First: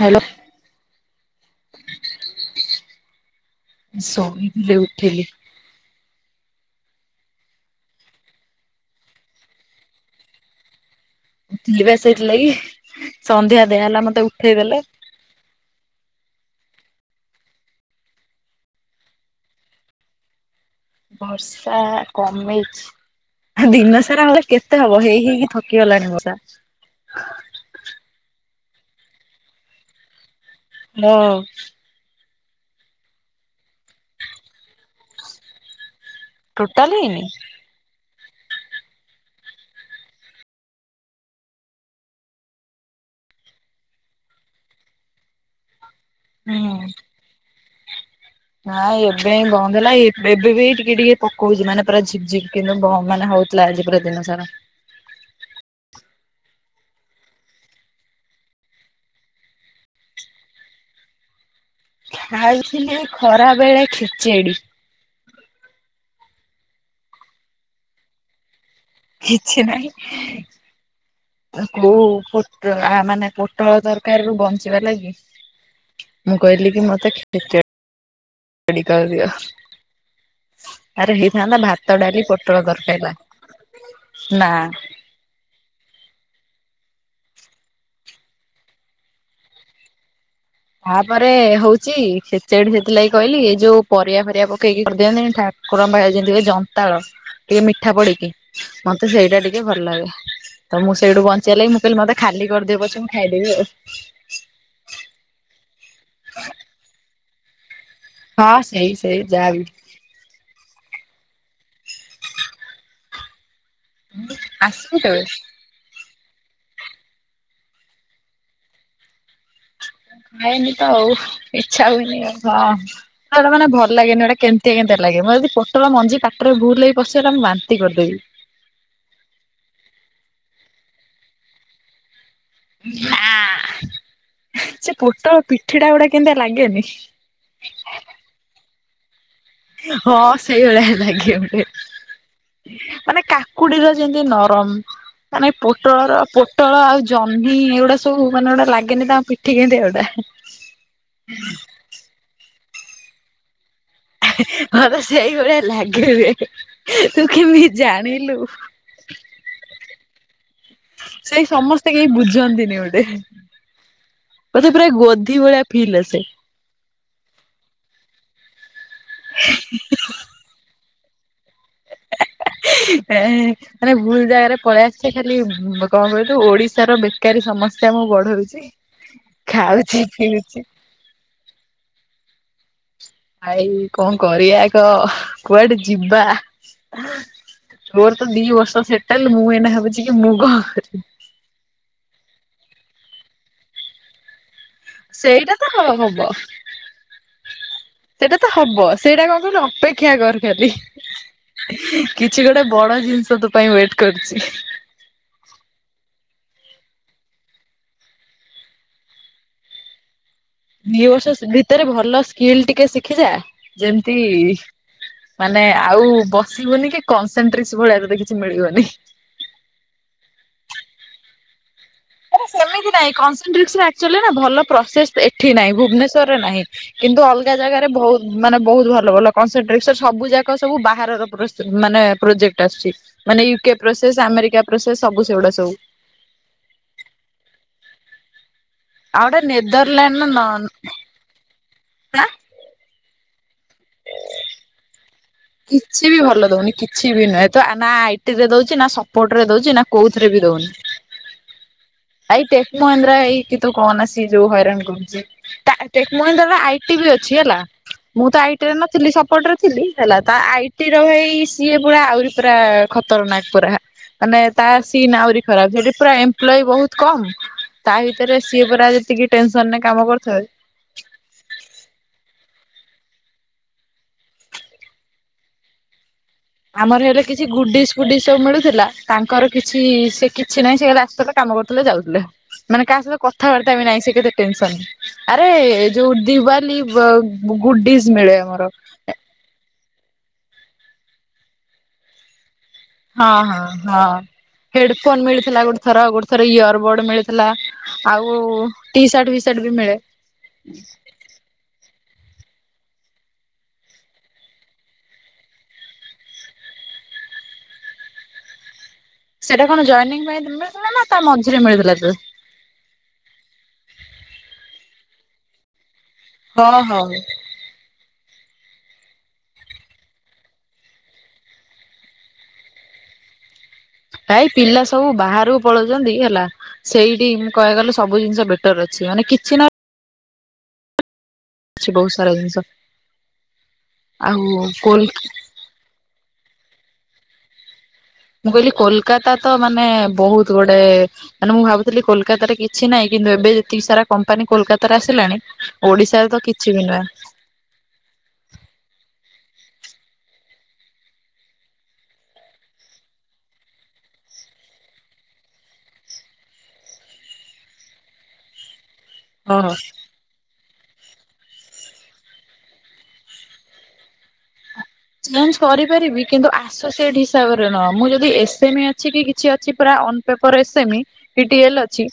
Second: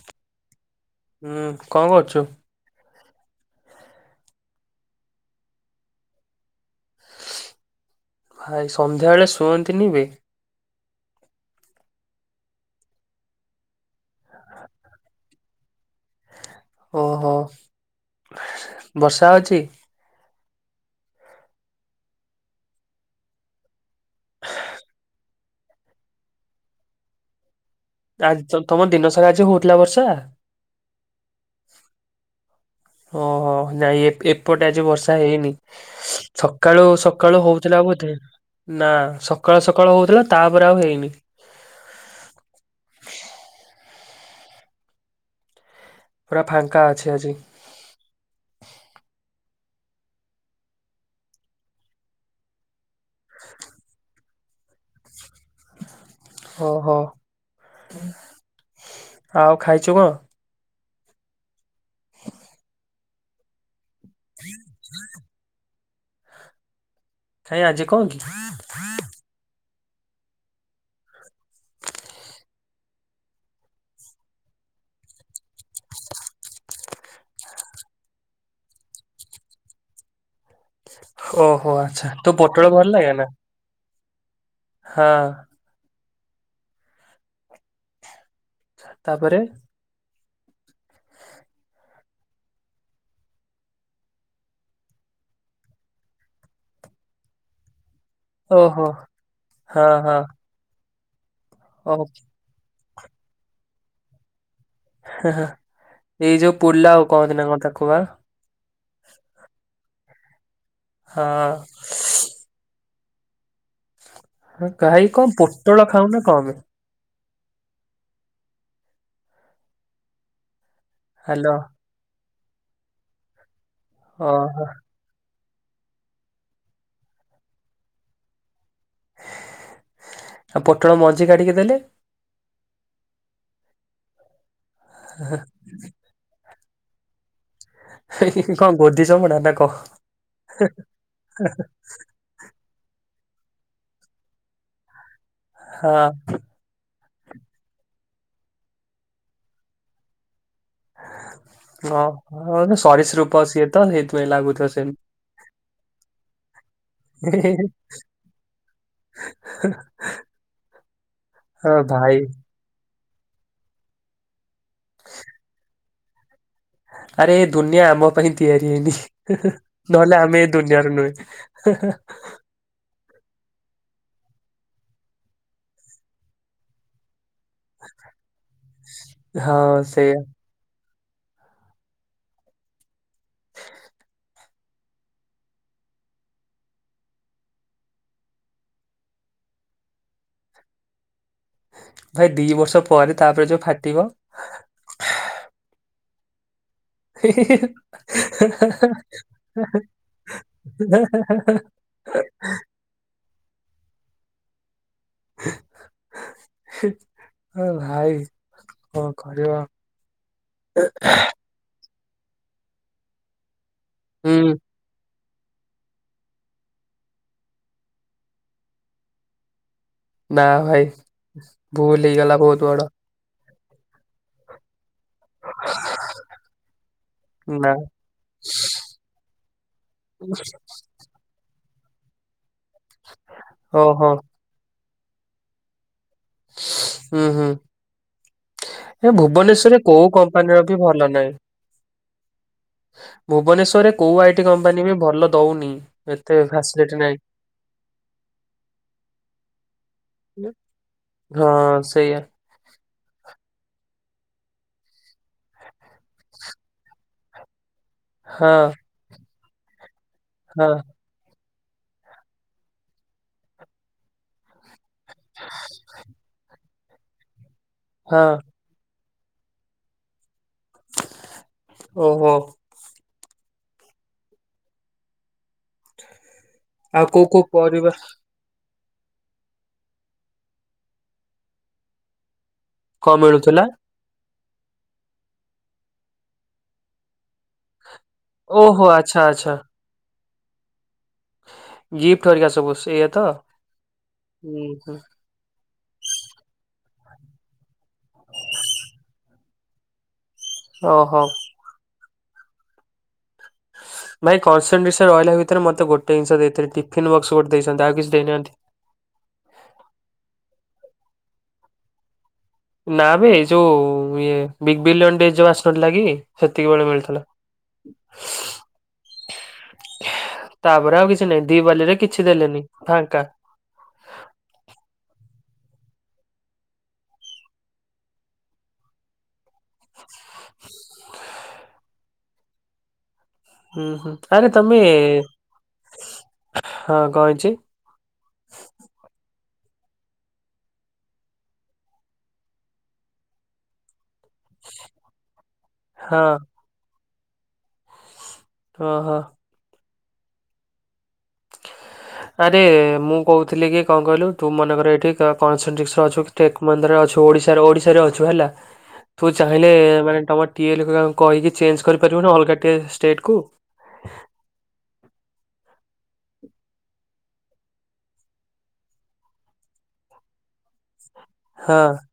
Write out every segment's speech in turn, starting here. Hello ହୁଁ କଣ କରୁଛୁ? ଶୋଇଥିଲି ଉଠିଲି। ଭାଇ ସନ୍ଧ୍ୟାବେେଳେ ଶୁଅନ୍ତିନି ବେ। ଉଠିଲି ପା ସେଇଥିଲାଗି ସନ୍ଧ୍ୟା ଦିଆହେଲା ମୋତେ ଉଠେଇଦେଲେ। ଓହୋ! ବର୍ଷା ଅଛି? ବର୍ଷା କମିଛି। ଦିନ ସାରା ହେଲେ କେତେ ହବ ହେଇ ହେଇକି ଥକି ଗଲାଣି ବର୍ଷା। ଆଜ ତୋମ ଦିନସାରା ଆଜି ହଉଥିଲା ବର୍ଷା? ହଁ। ଓହୋ! ନାଇଁ ଏପ୍ ଏପଟେ ଆଜି ବର୍ଷା ହେଇନି। ସକାଳୁ ଟୋଟାଲ ହେଇନି ସକାଳୁ ହଉଥିଲା ବୋଧେ। ନା ସକାଳୁ ସକାଳୁ ହଉଥିଲା, ତାପରେ ଆଉ ହେଇନି। ପୁରା ଫାଙ୍କା ଅଛି ଆଜି। ନା ଏବେ ହିଁ ବନ୍ଦ ହେଲା ଏ ଏବେ ବି ଟିକେ ଟିକେ ପକଉଚୁ ମାନେ ପୁରା ଝିପ୍ ଝିପ୍ କିନ୍ତୁ ବ ମାନେ ହଉ ଥିଲା ଆଜି ପୁରା ଦିନ ସାରା। ଓହୋ, ଆଉ ଖାଇଛୁ କଣ? ଖାଇଥିଲି ଏ ଖରା ବେଳେ ଖେ କାଇଁ ଆଜି କଣ କି? କିଛି ନାହିଁ। ତାକୁ ପୋଟ ଆ, ମାନେ ପୋଟଳ ତରକାରୀରୁ ବଞ୍ଚିବା ଲାଗି ମୁଁ କହିଲି କି ମୋତେ ଟିକେ ଡି କରଦିଅ। ଆରେ ହେଇଥାନ୍ତା ଓହୋ ଭାତ, ଆଚ୍ଛା ଡାଲି, ତୁ ପୋଟଳ ଭଲ ତରକାରୀ ଲାଗେ ବା ନା? ନା। ହଁ। ତାପରେ? ତାପରେ ହଉଚି ଖେଚେଡ଼ି ସେଥିଲାଗି କହିଲି ଯୋଉ ପରିବା ଫରିବା ପକେଇକି କରିଦିଅନ୍ତିନି ଠା ଠାକୁରଙ୍କ ଆ ଯେମିତି ହୁଏ ଜନ୍ତାଳ ଟିକେ ମିଠା ପଡ଼ିକି। ଓହୋ ମତେ ସେଇଟା ଟିକେ ଭଲ ହଁ ହଁ ଲାଗେ। ତ ମୁଁ ସେଇଠୁ ବଞ୍ଚିବା ଲାଗି ମୁଁ ଓ କହିଲି ମତେ ଖାଲି କରିଦିଅ ପଛେ ମୁଁ ଖାଇଦେବି ଆଉ। ହା ହା ଏଇ ଯୋଉ ପୁଲାଓ ଆଉ କହନ୍ତି ନା କଣ ତାକୁ ବା? ହଁ ସେଇ ସେଇ ଯାହା ବିି। ହଁ। ଆସିବୁ କାଇଁ କେବେ କଣ ପୋଟଳ ଖାଉନ କଣ ପାଇଁ? ଖାଏନି ତ ଆଉ ହାଲୋ ଇଚ୍ଛା ହୁଏନି ଆଉ ହଁ ପୋଟଳ ଟା ମାନେ ଭଲ ଲାଗେନି ଗୋଟେ ଓହୋ କେମିତିଆ କେମିତିଆ ଲାଗେ। ମୋର ଯଦି ପୋଟଳ ମଞ୍ଜିା ପାଟିରେ ଭୁଲ ରେ ବି ପଶିଗଲା ମୁଁ ବାନ୍ତି କରିଦେବି। ଆଉ ପୋଟଳ ମଝି କାଢ଼ିକି ଦେଲେ? ନାଁ ସେ ପୋଟଳ ପିଠିଟା ଗୋଟେ କେମିତାଆ ଲାଗେନି? ହି ହି କଣ ଗୋଧି ଚମଡ଼ା ନା କଣ? ହଁ ସେଇଭଳିଆ ଲାଗେ ଗୋଟେ। ମାନେ କାକୁଡିର ଯେମତି ନରମ। ମାନେ ହଁ ପୋଟଳର ପୋ ପୋଟଳ ଆଉ ଜହ୍ନି ଏଗୁଡା ସବୁ ମାନେ ଗୋଟେ ଲାଗେନି ତାଙ୍କ ପିଠି କେମିତି କା ଗୋଟା। ଗ ହ ସରୀସୃପ ସିଏ ତ ସେଇଥି ମୋତେ ସେଇ ଭଳିଆ ଲାଗେ ବେ ତୁ କେମିତି ଜାଣିଲୁ? ହା ହା। ସେଇ ସମସ୍ତେ କେଇ ଭାଇ ବୁଝନ୍ତିନି ଗୋଟେ। ମତେ ପୁରା ଗୋଧି ଭଳିଆ ଫିଲ ଆସେ। ଆରେ ଏ ଦୁନିଆ ଆମ ପାଇଁ ତିଆରି ହେଇନି। ନହେଲେ ଆମେ ଏ ଦୁନିଆର ନୁହେଁ। ହେ ହେ। ଏ। ମାନେ ଭୁଲ ଜାଗାରେ ପଳେଇ ଆସିଚେ ଖାଲି ବ କଣ କହିଲୁ ଓଡିଶାର ବେକାରୀ ସମ ସ୍ୟା ମୁଁ ବଢଉଚି, ହଁ ଖାଉଚି ସେଇଆ ପିଉଚି। ଭାଇ କଣ କରିବା କହ, କୁଆଡେ ଯିବା? ମୋର ତ ଦି ବର୍ଷ ସେଟେଲ୍ ମୁଁ ଏଇନା ଭାବୁଚି କି ମୁଁ କଣ କରିବି। ଭାଇ ଦି ବର୍ଷ ପରେ ତା ପରେ ଯୋଉ ଫାଟିବ। ସେଇଟା ତ ହ-ହବ। ସେଟା ତ ହବ ସେଇଟା କଣ କହିଲୁ ଅପେକ୍ଷା କର ଖାଲି। କିଛି ଗୋଟେ ବଡ ଜିନିଷ ତୋ ପାଇଁ ୱେଟ୍ କରିଚି। ହି ଓ ଭାଇ କଣ କରିବ? ଦି ବର୍ଷ ଭିତରେ ଭଲ ସ୍କିଲ୍ ଟିକେ ଶିଖିଯା ଯେମତି ହୁଁ ମାନେ ଆଉ ବସିବୁନି କି କନ୍ସେଟ୍ରେନ୍ସ ଭଳିଆ ତତେ କିଛି ମିଳିବନି। ନା ଭାଇ ଭୁଲ୍ ହେଇଗଲା। ନାଇଁ ବହୁତ ବଡ ସେମିତି ନାଇଁ କନ୍ସେଟ୍ରେନ୍ସ୍ ରେ ଆକ୍ଚ୍ୟାଲି ନାଁ ଭଲ ପ୍ରୋସେଶ୍ ଏଠୀ ନାହିଁ ଭୁବନେଶ୍ୱର ରେ ନାହିଁ। କିନ୍ତୁ ଅଲଗା ନା ଜାଗାରେ ବୋହୁତ୍ ମାନେ ବୋହୁତ୍ ଭଲ ଭଲ କନ୍ସେଟ୍ରେନ୍ସ ସବୁ ଯାକ ସବୁ ବାହାରର ପ୍ର ମାନେ ପ୍ରୋଜେକ୍ଟ ଆସୁଛି ମାନେ ୟୁ କେ ଓହୋ। ପ୍ରୋସେଶ୍ ଆମେରିକା ପ୍ରୋସେଶ୍ ସବୁ ସେଗୁଡ଼ା ସବୁ। ଉଁହୁଁ। ଏ ଆଉ ଗୋଟେ ଭୁବନେଶ୍ଵରେ କୋଉ ନେଦରଲ୍ୟାଣ୍ଡ ନ କମ୍ପାନୀ ର ବି ଭଲ ନାଇଁ। ନା ଭୁବନେଶ୍ଵରେ କୋଉ ଆଇ ଟି କମ୍ପାନୀ ବି ଭଲ ଦଉନି କିଛି ବି ଏତେ ଭଲ ଦଉନି ଫାସିଲିଟି କିଛି ନାହିଁ। ବି ନୁହେଁ ତ ନା ଆଇ ଟି ରେ ଦଉଚି ନା ସପୋର୍ଟ ରେ ଦଉଚି ନା କୋଉଥିରେ ବି ଦଉନି। ହଁ ସେଇଆ। ଭାଇ ଟେକ୍ ମହେନ୍ଦ୍ରା ଏଇ କି ତୁ କହନା ସିଏ ଯୋଉ ହଇରାଣ କରୁଚି। ଟା ଟେକ୍ ମହେନ୍ଦ୍ରା ର ଆଇ ଟି ବି ଅଛି ହେଲା। ମୁଁ ତ ହଁ ଆଇ ଟି ରେ ନଥିଲି ସପୋର୍ଟ ରେ ଥିଲି ହେଲା। ତା ଆଇ ହଁ ଟି ର ହେଇଶ୍ ସିଏ ପୁରା ଆହୁରି ପୁରା ଖତର୍ ନାକ୍ ପୁରା ମାନେ ତାଶ୍ ଟିମ୍ ଆହୁରି ଖରାପ୍ ସେଠି ପୁରା ଏମ୍ପ୍ଲୋଇ ବହୁତ୍ କମ୍ ତା ହଁ ଭିତରେ ସିଏ ପୁରା ଯେତିକି ଟେନସନ୍ ରେ କାମ କରୁଥାଏ। ଓ ହୋ। ଆଉ ଆମର ହେଲେ କୋଉ କୋଉ କିଛି ଗୁଡିସ୍ ପରିବା ଫୁଡିସ୍ ସବୁ ମିଳୁଥିଲା। ତାଙ୍କର କିଛି ସେ କିଛି ନାହିଁ ସେ ଖାଲି ଆସୁଥିଲେ କାମ କରୁଥିଲେ ଯାଉଥିଲେ। ମାନେ କାହା କଣ ସହ କଥା ମିଳୁଥିଲା ବାର୍ତ୍ତା ବି ନାହିଁ ସେ କେତେ ଟେନ୍ସନ୍। ଆରେ ଯୋଉ ଡିୱାଲି ବ- ଗୁଡ଼ିସ୍ ମିଳେ ଆମର। ଓ ଆଚ୍ଛା ଆଚ୍ଛା। ଗିଫ୍ଟ ହାରିଆ ସବୁ ସେଇଆ ତ ହଁ ହଁ ହଁ, ହୁଁ ହେଡ୍ ହୁଁ ଫୋନ୍ ମିଳିଥିଲା ଗୋଟେ ଥର। ଗୋଟେ ଥରେ ଇୟର୍ ବୋର୍ଡ ମିଳିଥିଲା। ଆଉ ଟି ସାର୍ଟ ବି ସେଟ୍ ମିଳେ। ଓ ହୋ। ଭାଇ କନସେଟ୍ରେସନ ରହିଲା ଭିତରେ ମତେ ଗୋଟେ ଜିନିଷ ଦେଇଥିଲେ। ଟିଫିନ୍ ବକ୍ସ ଗୋଟେ ଦେଇଛନ୍ତି। ଆଉ କିଛି ଦେଇ ନାହାନ୍ତି। ସେଇଟା କଣ ଜଏନିଂ ପାଇଁ ମିଳିଥିଲା? ନା ତା ମଝିରେ ମିଳିଥିଲା ଡ୍ରେସ୍? ନା ବେ ଏଇ ଯୋଉ ଇଏ ବିଗ୍ ବିଲିଅନ୍ ଡେ ଯୋଉ ଆସି ନଥିଲାକି ସେତିକ ହଁ ବେଳେ ହଁ। ମିଳିଥିଲା। [inaudible] ତାପରେ ଆଉ କିଛି ନାହିଁ। ଦି ବାଲି ରେ କିଛି ଦେଲେନି ଫାଙ୍କା। ଭାଇ ପିଲା ସବୁ ବାହାରକୁ ପଳଉଛନ୍ତି ହେଲା। ସେଇଠି ମୁଁ କହିବାକୁ ଗଲେ ସବୁ ଜିନିଷ ବେଟର୍ ଅଛି। ମାନେ କିଛି ନ ଅଛି ବହୁତ ସାରା ଜିନିଷ ହୁଁ ହୁଁ। ଆଉ ଆରେ ତମେ, କୋଲ ହଁ କଣ ହେଇଛି? ମୁଁ କହିଲି କୋଲକାତା ତ ମାନେ ବହୁତ୍ ଗୁଡେ ମାନେ ମୁଁ ଭାବୁଥିଲି କୋଲକାତାରେ କିଛି ନାହିଁ। କିନ୍ତୁ ଏବେ ଯେତିକି ସାରା କମ୍ପାନୀ କୋଲକାତାରେ ଆସିଲାଣି ହଁ ଓଡିଶାରେ ତ କିଛି ବି ନୁହେଁ। ଓ ହୋ। ଆରେ ମୁଁ କହୁଥିଲି କି କଣ କହିଲୁ ତୁ ମନେ କର୍ ଏଠୀ କା -କନ୍ସେଣ୍ଟେନ୍ସ ରେ ଅଛୁ ଟେକ୍ ମହିନ୍ଦ୍ରା ରେ ଅଛୁ ଓଡିଶାର, ଓଡିଶାରେ ଅଛୁ ହେଲା ତୁ ହଁ ଚାହିଁଲେ ମାନେ ତମ ଟିଏଲ୍ ଖୁରାଙ୍କୁ କହିକି ଚେଞ୍ଜ କରି ପାରିବୁନା ଆଲଗା ଟିଏଲ୍, ଷ୍ଟେଟ୍ କୁ? ଚେଞ୍ଜ କରିପାରିବି କିନ୍ତୁ ଆସୁସିଏଟ ହି ହିସାବରେ ନହ। ମୁଁ ଯଦି ଏସେମି ଅଛି କି କିଛି ଅଛି ପୁରା on paper ଏସେମି T T L ହଁ ଅଛି।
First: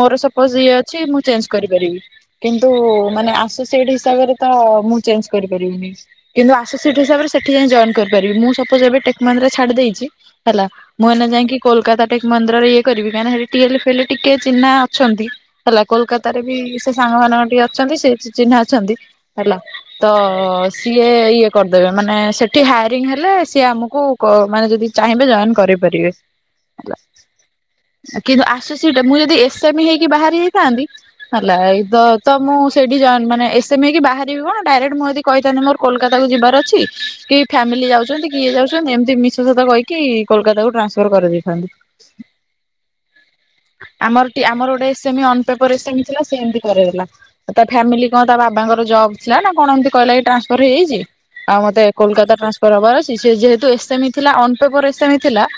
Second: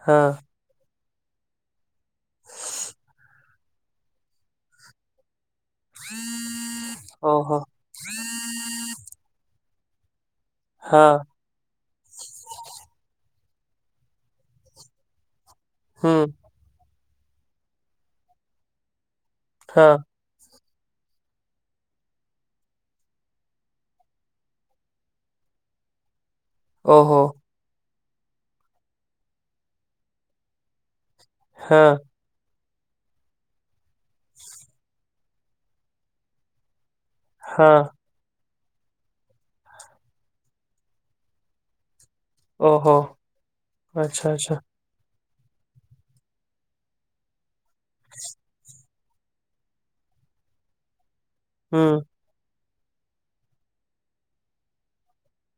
ମୋର ହଁ ସପୋଜ ଇଏ ଅଛି। ମୁଁ ଚେଞ୍ଜ କରିପାରିବି। କିନ୍ତୁ ମାନେ ଆସୋସିଏଟ ହିସାବରେ ତ ମୁଁ ଚେଞ୍ଜ କରିପାରିବିନି। କିନ୍ତୁ ଆସୋସିଏଟ ହିସାବରେ ସେଠି ଓହୋ ଯାଇଁ ଜଏନ କରିପାରିବି। ମୁଁ ସପଜ୍ ଟେକ୍ ମହିନ୍ଦ୍ରା ଛାଡି ଦେଇଛି ହେଲା। ହଁ ମୁଁ ଏନା ଯାଇକି କୋଲକାତା ଟେକ୍ ମହିନ୍ଦ୍ରା ରେ ଇଏ କରିବି। କାହିଁକିନା କିନା ସେଠି ଟିଏଲ୍, ଫିଏଲ୍ ଟିକେ ଚିହ୍ନା ଅଛନ୍ତି। ହେଲା ହୁଁ କୋଲକାତାରେ ବି ସେ ସାଙ୍ଗମାନାନଙ୍କ ଟିକେ ଅଛନ୍ତି ସେ ଚିହ୍ନା ଅଛନ୍ତି ହେଲା। ହଁ। ତ ସିଏ ଇଏ କରିଦେବେ। ମାନେ ସେଠି ହାଇାରିଂ ହେଲେ ସିଏ ଆମକୁ ମାନେ ଯଦି ଚାହିଁବେ ଜଏନ୍ କରିପାରିବେ। ଓହୋ। କିନ୍ତୁ ଆସୋସିଏଟ୍, ମୁଁ ଯଦି ଏସ୍ ସେମି ହେଇକି ବାହାରି ଯାଇଥାନ୍ତି, ହେଲା ହଁ ଏଇତ ତ ମୁଁ ସେଇଠି ଜଏନ୍ ମାନେ ଏସ୍ ସେମି ହେଇକି ବାହାରିବି କଣ? ଡାଇରେକ୍ଟ ମୁ ଯଦି କହିଥାନ୍ତି ମୋର କୋଲକାତା ତାକୁ ଯିବାର ଅଛି, କି ହଁ ଫ୍ୟାମିଲି ଯାଉଛନ୍ତି କି ଇଏ ଯାଉଛନ୍ତି, ଏମତି ମିଛ ସତ କହିକି କୋଲକାତା କୁ ଟ୍ରାନ୍ସଫର କରିଦେଇଥାନ୍ତି। ଓହୋ ଆଚ୍ଛା ଆମର ଟି, ଆଚ୍ଛା ଆମର ଗୋଟେ ଏ semi, on paper as semi ଥିଲା ସେ ଏମିତି କରେଇଦେଲା। ତା ଫାମିଲି କଣ ତା ବାବାଙ୍କର ଜବ ଥିଲା ନା କଣ ଏମିତି କହିଲା କି ଟ୍ରାସଫର ହେଇଯାଇଛି? ଆଉ ମତେ ହୁଁ କୋଲକାତା ଟ୍ରାନ୍ସଫର୍ ହବାର ଅଛି। ସେ ଯେହେତୁ ଏସ୍ ସେମି ଥିଲା ଅନ୍ ପେପର ଏସ୍ ସେମି ଥିଲା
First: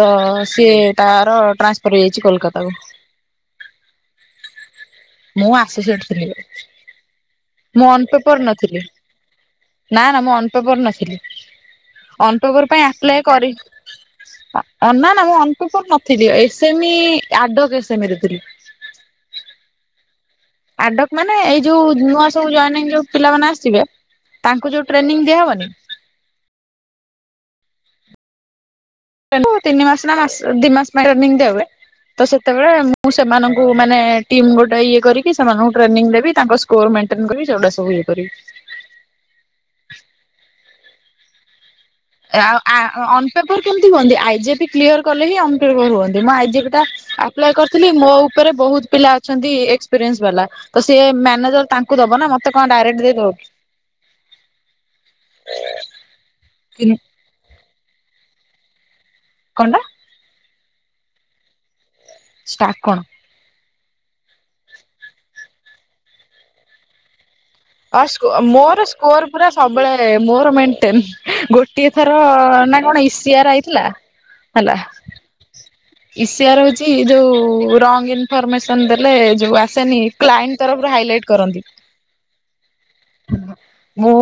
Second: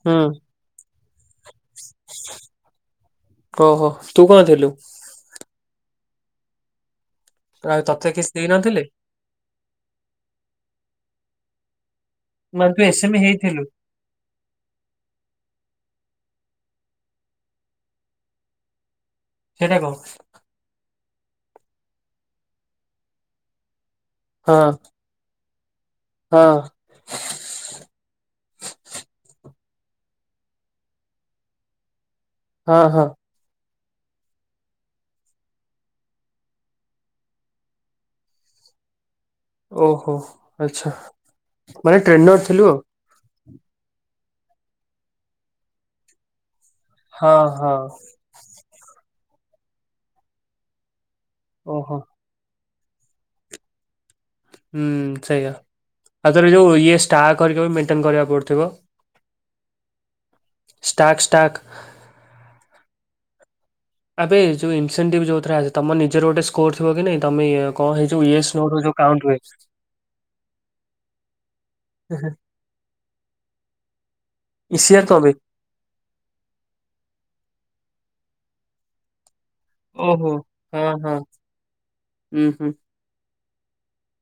ତ ହୁଁ ସିଏ ତାର ଟ୍ରାନ୍ସଫର ହେଇଯାଇଛି କୋଲକାତା କୁ। କହ ତୁ କଣ ଥିଲୁ? ମୁଁ ଆସୋସିଏଟ ଥିଲି। ଆଉ ମୁଁ ତତେ କିଛି ଅନପେପର ଦେଇନଥିଲେ ନଥିଲି। ନା ନା ମୁଁ ଅନପେପର ନଥିଲି ମାନେ ଅନପେପର ତୁ ପାଇଁ ଏସ୍ ଏମ ଆପ୍ଲା କରି ହେଇଥିଲୁ ଅ ନା ନା ମୁଁ ଅସ୍ପେ ନଥିଲି ଏସେମି ଆଡ ଡେସେମିରେ ଥିଲି। ସେଇଟା କଣ। ଆଡକ ମାନେ ଏଇ ଯୋଉ ନୂଆ ସବୁ ଜନି ଯୋଉ ପିଲାମାନେ ଆସିବେ ହଁ ତାଙ୍କୁ ଯୋଉ ଟ୍ରେନଙ୍ଗି ଦିଆ ହବନି। ହଁ। ତିନି ମାସ ନା ମାସ ଦି ମାସ ପାଇଁନି ଟ୍ରେନିଙ୍ଗୀ ଦିଅହୁଏ ତ ସେତବେଳେ ହଁ ହଁ ମୁଁ ସେମାନଙ୍କୁ ମାନେ ଟିମ୍ ଗୋଟେ ଇଏ କରିକି ସେମାନଙ୍କୁ ଟ୍ରେନିଙ୍ଗୀ ଦେବି ତାଙ୍କ ସ୍କୋର ମେଣ୍ଟେନ ସେଗୁା ସବୁ ଇଏ କରିବି। ଓହୋ ଆଚଛା ମାନେ ଟ୍ରେନର ଥିଲୁ ଆ ଆଉ। ଅନ୍ ପେପର କେମିତି ହୁଅନ୍ତି ଆଇଜେପି କ୍ଲିୟର କଲେ ହଁ ଅ ହୁଅନ୍ତି ମୁଁ ଆଇଜେପି ଟା ହଁ ଆପ୍ଲାଏ ହଁ କରିଥିଲି ମୋ ରେ ବହୁତ ପିଲା ଅଛନ୍ତି ଏକ୍ସପିରିଏନ୍ସ ବାଲା ତ ସି ମ୍ୟାନେଜର ଓହୋ ତାଙ୍କୁ ଦବ ନା ମତେ ତ କଣ ଡାଇରେକ୍ଟ ଦେଇ ଦେବଉ କି। ହୁଁ ସେଇଆ ଆଉଥର ଯୋଉ କି ଇଏ ଷ୍ଟା କରିକ ମେଣ୍ଟେନ କରିବାକୁ ପଡୁଥିବ। କଣ୍ଟା। Stack stack. ଷ୍ଟା କଣ। ଏବେ ଯୋଉ ଇନସେଣ୍ଟିଭ୍ ଯଉଥିରେ ତମର ନିଜର ଗୋଟେ ସ୍କୋର ଥିବକି ନାଇଁ ତମେ କଣ ଆ ହେଇ ଯୋଉ ଇଏସ୍ ନୋ ର ମୋର ଯୋଉ କାଉଣ୍ଟ ସ୍କୋର ହୁଏ ପୁରା ସବୁବେଳେ ମୋର ମେଣ୍ଟେନ। ଗୋଟିଏ ଥର ନା କଣ ଏଇସିଆର ଆଇଥିଲା। ହେଲା ଇସିିଆର କଣପାଇଁ। ଇସିଆର ହଉଛି ଯୋଉ ରଙ୍ଗ ଇନଫର୍ମେସନ ଦେଲେ ଯୋଉ ଆ ସେନି ଓହୋ କ୍ଲାଇଣ୍ଟି ହଁ ତରଫରୁ ହଁ ହାଇଲାଇଟ କରନ୍ତି। ଉଁ ହୁଁ ମୁଁ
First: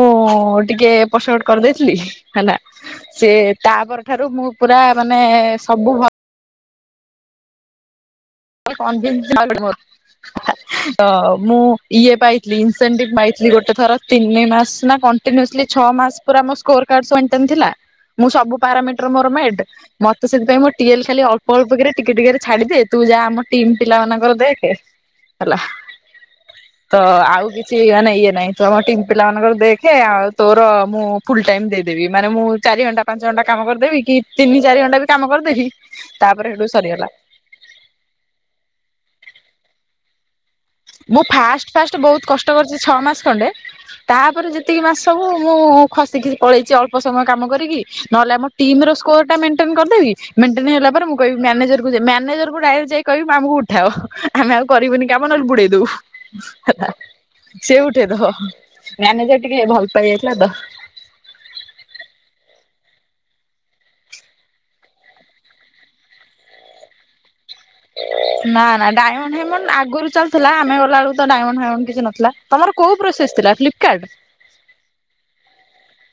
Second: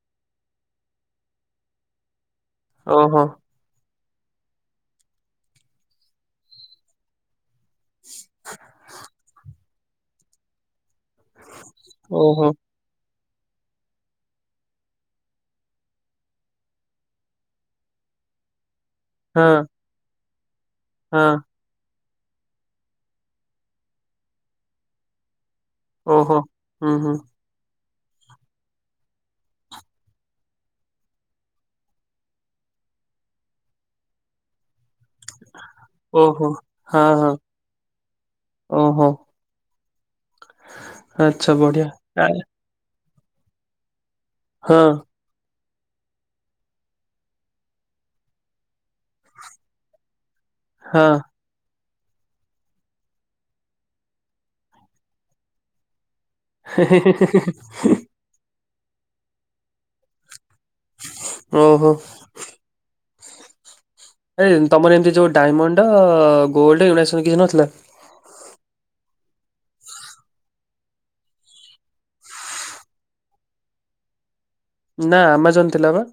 ଟିକେ ଏପଟ ସେପଟ କରିଦେଇଥିଲି ହେଲା ଓହୋ ସେ ତାପ ପର ଠାରୁ ମୁଁ ପୁରା ମାନେ ସବୁ ଭଲ। ହୁଁ [inaudible] ତ ମୁଁ ଇଏ ଓହୋ ପାଇଥିଲି। ସେଣ୍ଡିଙ୍ଗ ମାଇଟ ଗୋଟେ ଥାର ତିନିମାସ ନା କଣ୍ଟିନ୍ୟଲି ଛ ମାସ ପୁରା ମୋ ସ୍କୋର କାର୍ଡ ଶୋଣ୍ଟେନ ଥିଲା। ମୁଁ ସବୁ ପାରାମେଣ୍ଟ ମୋର ହଁ ମେଟ ମତେ ସେଥିପାଇଁ ଟିଏଲ ଖାଲି ହଁ ଅଳ୍ପ ଅଳ୍ପ କରି ଟିକେ ଟିକେରେ ଛାଡି ଦିଏ ତୁ ଯା ମୋ ଟିମ୍ ପିଲା ମାନଙ୍କର ଦେଖେ ହେଲା ଓହୋ ହୁଁ ତ ହୁଁ ଆଉ କି କିଛି ମାନେ ଇଏ ନାଇଁ ତୁ ଆମ ଟିମ୍ ପିଲା ମାନଙ୍କର ଦେଖେ ଆଉ ତୋର ମୁଁ ଫୁଲ ଟାଇମ ଦେଇଦେବି ମାନେ ମୁଁ ଚାରି ଘଣ୍ଟା ପାଞ୍ଚ ଘଣ୍ଟା କାମ କରିଦେବି କି ତିନି ଚାରି ଘଣ୍ଟା ବି କାମ କରିଦେବି ଓହୋ ତାପରେ ହେଠୁ ହଁ ସରିଗଲା ହଁ ଓହୋ। ମୁଁ ଆଚ୍ଛା ଫାଷ୍ଟ ବଢିଆ। ଫାଷ୍ଟ ବହୁତ କଷ୍ଟ କରି ଛଅ ମାସ ଖଣ୍ଡେ ତାପରେ ଯେତିକି ହଁ ମାସ ମୁଁ ମୁଁ ଖସିକି ଜି ପଳେଇଛି ଅଳ୍ପ ସମୟ କାମ କରିକି ନହେଲେ ଆମ ଟିମ ର ସ୍କୋର ଟା ମେଣ୍ଟେନ କରିଦେବି ମେଣ୍ଟେନ ହେଲା ହଁ ପରେ ମୁଁ କହିବି ମ୍ୟାନେଜରକୁ ଯା ମ୍ୟାନେଜରକୁ ଡାଇରେକ୍ ଯାଇ କହିବି ମ୍ୟମ ଆମକୁ ଉଠାଅ ଆମେ ଆଉ କରିବୁନି କାମ ନହେଲେ ବୁଡେଇ ଦବୁ। ହେଲା ସେ ଉଠେଇ ଦବ ମ୍ୟାନେଜର ଟିକେ ଭଲ ପାଇ ଯାଇଥିଲା ତ। ଓହୋ। ଏଇ ତମର ଏମିତି ଯୋଉ ଡାଇମଣ୍ଡ, ଗୋଲ୍ଡ ଏଗୁରା ସବୁ କିଛି ନଥିଲା? ନା ନା ଡାଇମଣ୍ଡ ଫାଇମଣ୍ଡ ଆଗରୁ ଚାଲିଥିଲା ଆମେ ଗଲାବେଳକୁ ତ ଡାଇମଣ୍ଡ ଫାଇମଣ୍ଡ କିଛି ନଥିଲା। ତମର କୋଉ ପ୍ରୋସେସ ଥିଲା ଫ୍ଲିପକାର୍ଡ। ନା ଆମାଜନ ଥିଲା ବା।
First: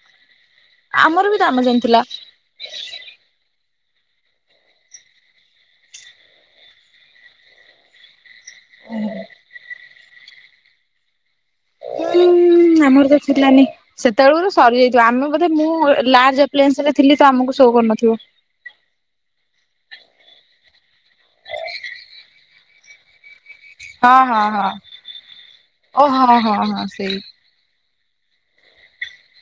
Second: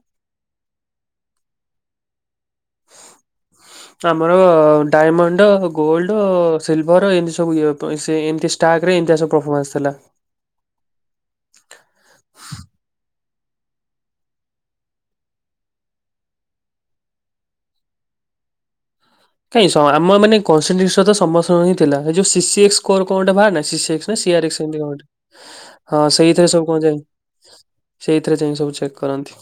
ଆମର ବି ତ ଆମାଜନ ଥିଲା। ଆମର ଡାଇମଣ୍ଡ, ଗୋଲ୍ଡ, ସିଲଭର ଏନତି ସବୁ [inaudible] ସେ ଏମତି ଷ୍ଟାଗରେ ଏମତିଆ ସବୁ ପ୍ରଫମାନ୍ସ ଥିଲା। ଉଁ ଉଁ ଆମର ତ ଥିଲାନି। ସେତେବେଳ ରୁ ସରିଯାଇଥିବ ଆମେ ବୋଧେ ମୁଁ ଲାର୍ଜପ୍ଲେନ୍ସ ରେ ଥିଲି ତ ଆମକୁ ସୋ କରୁନଥିବ। କାଇଁ ସ ଆମ ମାନେ କନ୍ସିଷ୍ଟନ ତ ସମସ୍ତଙ୍କ ହିଁ ଥିଲା ଯୋଉ ସିସିଏକ୍ସ ସ୍କୋର କଁଟା ବାହାରି ନାଇ ସିସିଏକ୍ସ ହଁ ନା ହଁ ସିଆରାଏକ୍ସ ହଁ ଏମତି କଣ ଗୋଟେ ହଁ ଓ ସେଇଥିରେ ହଁ ସବୁ ହଁ କୁହାଯାଏ। ସେଇ ସେଇଥିରେ ଯାଇଁକି ସବୁ ଚେକ୍ କରନ୍ତି।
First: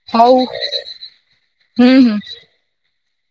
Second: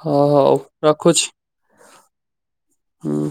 ହଁ ହଉ ରଖୁଛି, ହୁଁ ହୁଁ ହୁଁ